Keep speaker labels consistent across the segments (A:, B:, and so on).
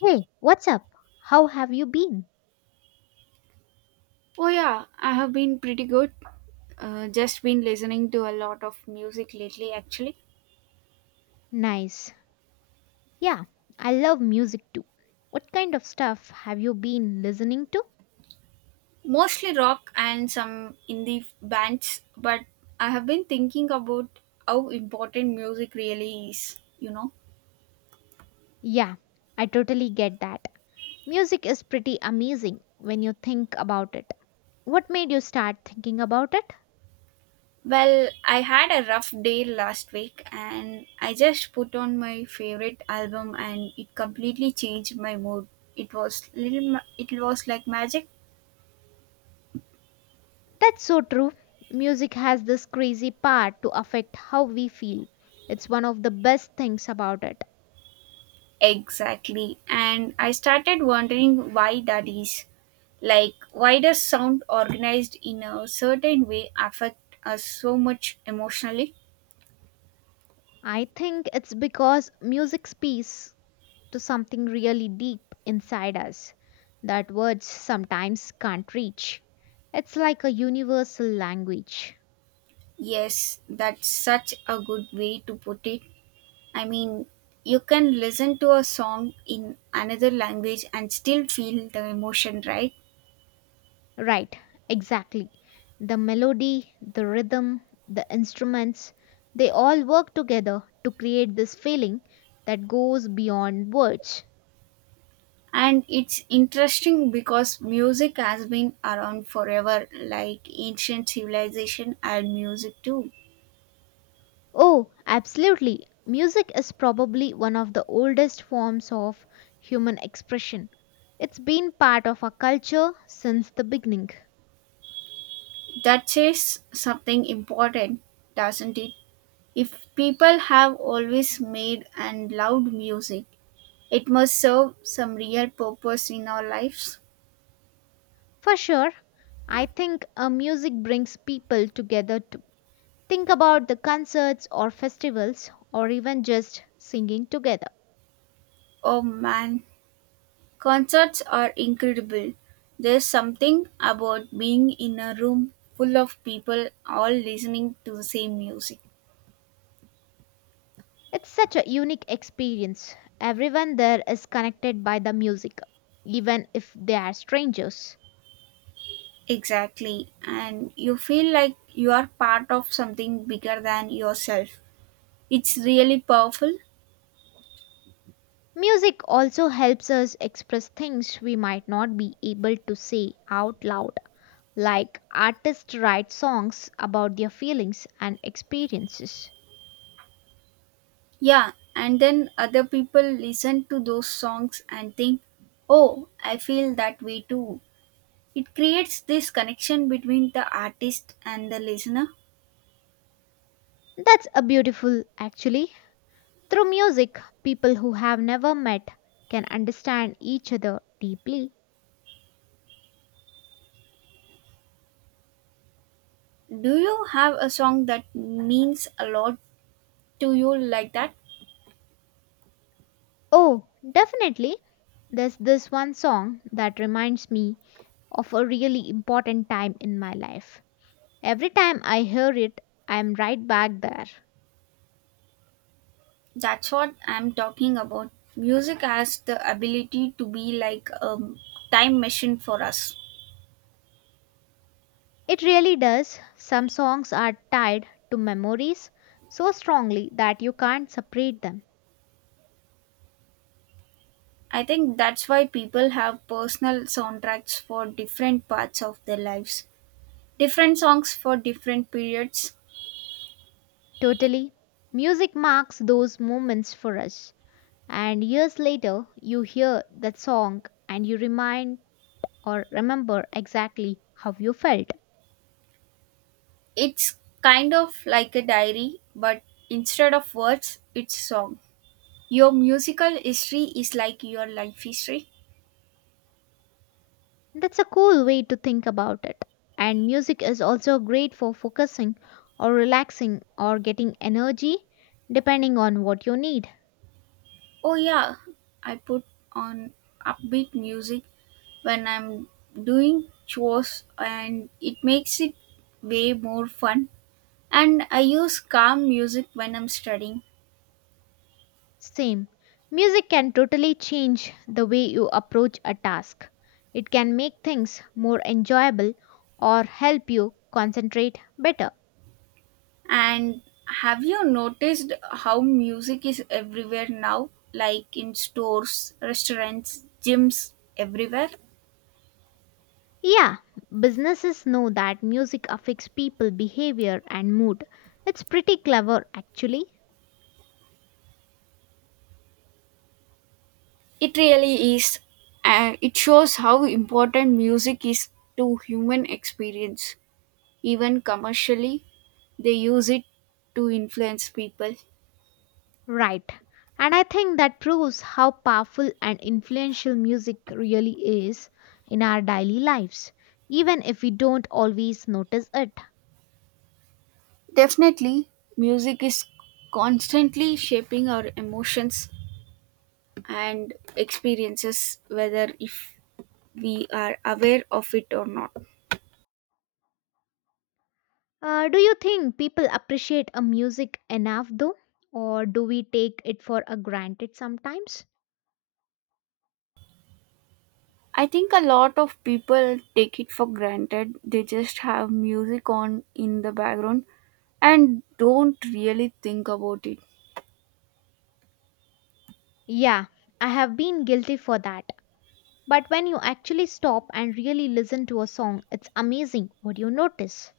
A: Hey, what's up? How have you been?
B: Oh yeah, I have been pretty good. Just been listening to a lot of music lately, actually.
A: Nice. Yeah, I love music too. What kind of stuff have you been listening to?
B: Mostly rock and some indie bands, but I have been thinking about how important music really is, you know.
A: Yeah, I totally get that. Music is pretty amazing when you think about it. What made you start thinking about it?
B: Well, I had a rough day last week and I just put on my favorite album and it completely changed my mood. It was it was like magic.
A: That's so true. Music has this crazy power to affect how we feel. It's one of the best things about it.
B: Exactly. And I started wondering why that is. Like, why does sound organized in a certain way affect us so much emotionally?
A: I think it's because music speaks to something really deep inside us that words sometimes can't reach. It's like a universal language.
B: Yes, that's such a good way to put it. I mean, you can listen to a song in another language and still feel the emotion, right?
A: Right, exactly. The melody, the rhythm, the instruments, they all work together to create this feeling that goes beyond words.
B: And it's interesting because music has been around forever, like ancient civilization and music too.
A: Oh, absolutely. Music is probably one of the oldest forms of human expression. It's been part of our culture since the beginning.
B: That says something important, doesn't it? If people have always made and loved music, it must serve some real purpose in our lives.
A: For sure, I think music brings people together too. Think about the concerts or festivals or even just singing together.
B: Oh man, concerts are incredible. There's something about being in a room full of people all listening to the same music.
A: It's such a unique experience. Everyone there is connected by the music, even if they are strangers.
B: Exactly, and you feel like you are part of something bigger than yourself. It's really powerful.
A: Music also helps us express things we might not be able to say out loud, like artists write songs about their feelings and experiences.
B: Yeah, and then other people listen to those songs and think, oh, I feel that way too. It creates this connection between the artist and the listener.
A: That's a beautiful, actually. Through music, people who have never met can understand each other deeply.
B: Do you have a song that means a lot to you like that?
A: Oh, definitely. There's this one song that reminds me of a really important time in my life. Every time I hear it, I'm right back there.
B: That's what I'm talking about. Music has the ability to be like a time machine for us.
A: It really does. Some songs are tied to memories so strongly that you can't separate them.
B: I think that's why people have personal soundtracks for different parts of their lives, different songs for different periods.
A: Totally. Music marks those moments for us. And years later, you hear that song and you remind or remember exactly how you felt.
B: It's kind of like a diary, but instead of words, it's song. Your musical history is like your life history.
A: That's a cool way to think about it. And music is also great for focusing or relaxing or getting energy depending on what you need.
B: Oh yeah, I put on upbeat music when I'm doing chores and it makes it way more fun. And I use calm music when I'm studying.
A: Same. Music can totally change the way you approach a task. It can make things more enjoyable or help you concentrate better.
B: And have you noticed how music is everywhere now? Like in stores, restaurants, gyms, everywhere?
A: Yeah, businesses know that music affects people behavior and mood. It's pretty clever actually.
B: It really is. It shows how important music is to human experience. Even commercially, they use it to influence people.
A: Right. And I think that proves how powerful and influential music really is in our daily lives, even if we don't always notice it.
B: Definitely, music is constantly shaping our emotions and experiences, whether if we are aware of it or not.
A: Do you think people appreciate a music enough though? Or do we take it for a granted sometimes?
B: I think a lot of people take it for granted. They just have music on in the background and don't really think about it.
A: Yeah, I have been guilty for that. But when you actually stop and really listen to a song, it's amazing what you notice.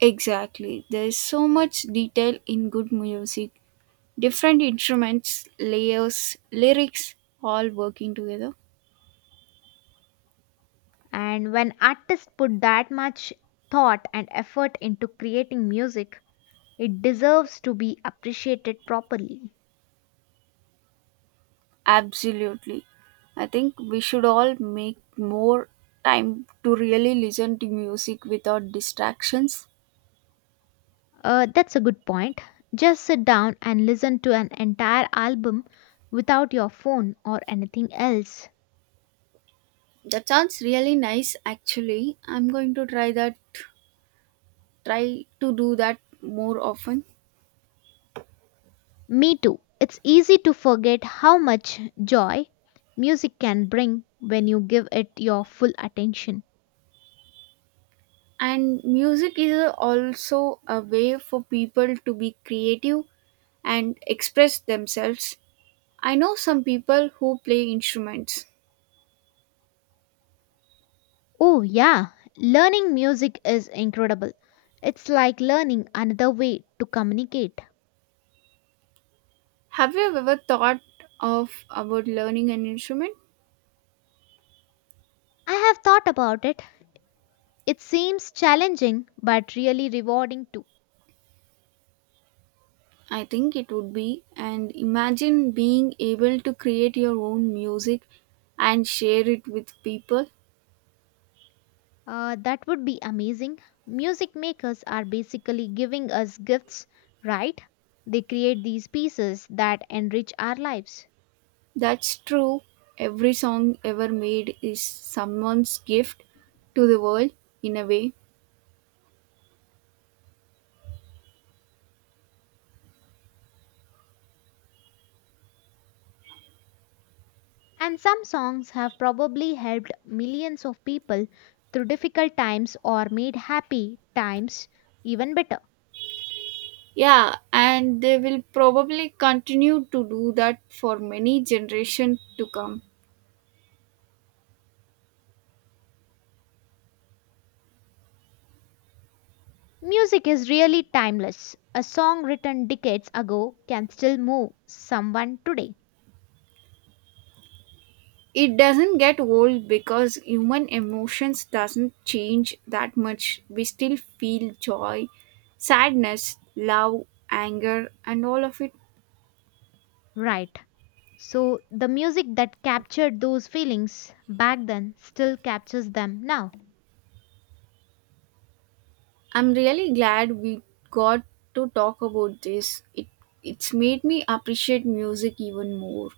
B: Exactly. There's so much detail in good music. Different instruments, layers, lyrics, all working together.
A: And when artists put that much thought and effort into creating music, it deserves to be appreciated properly.
B: Absolutely. I think we should all make more time to really listen to music without distractions.
A: That's a good point. Just sit down and listen to an entire album without your phone or anything else.
B: That sounds really nice actually. I'm going to try to do that more often.
A: Me too. It's easy to forget how much joy music can bring when you give it your full attention.
B: And music is also a way for people to be creative and express themselves. I know some people who play instruments.
A: Oh, yeah, learning music is incredible. It's like learning another way to communicate.
B: Have you ever thought of about learning an instrument?
A: I have thought about it. It seems challenging but really rewarding too.
B: I think it would be, and imagine being able to create your own music and share it with people.
A: That would be amazing. Music makers are basically giving us gifts, right? They create these pieces that enrich our lives.
B: That's true. Every song ever made is someone's gift to the world in a way.
A: And some songs have probably helped millions of people through difficult times or made happy times even better.
B: Yeah, and they will probably continue to do that for many generations to come.
A: Music is really timeless. A song written decades ago can still move someone today,
B: It doesn't get old because human emotions doesn't change that much. We still feel joy, sadness, love, anger and all of it.
A: right? So, the music that captured those feelings back then still captures them now.
B: I'm really glad we got to talk about this. It's made me appreciate music even more.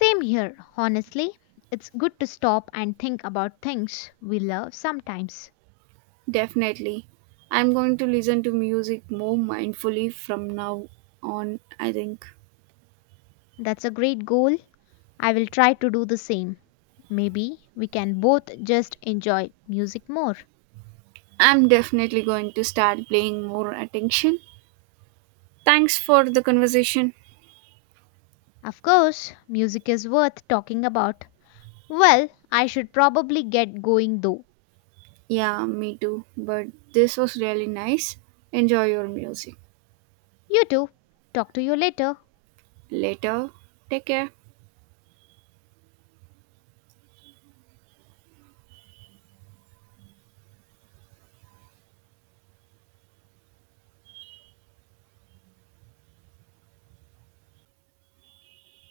A: Same here, honestly. It's good to stop and think about things we love sometimes.
B: Definitely. I'm going to listen to music more mindfully from now on, I think.
A: That's a great goal. I will try to do the same. Maybe we can both just enjoy music more.
B: I'm definitely going to start paying more attention. Thanks for the conversation.
A: Of course, music is worth talking about. Well, I should probably get going though.
B: Yeah, me too. But this was really nice. Enjoy your music.
A: You too. Talk to you later.
B: Later. Take care.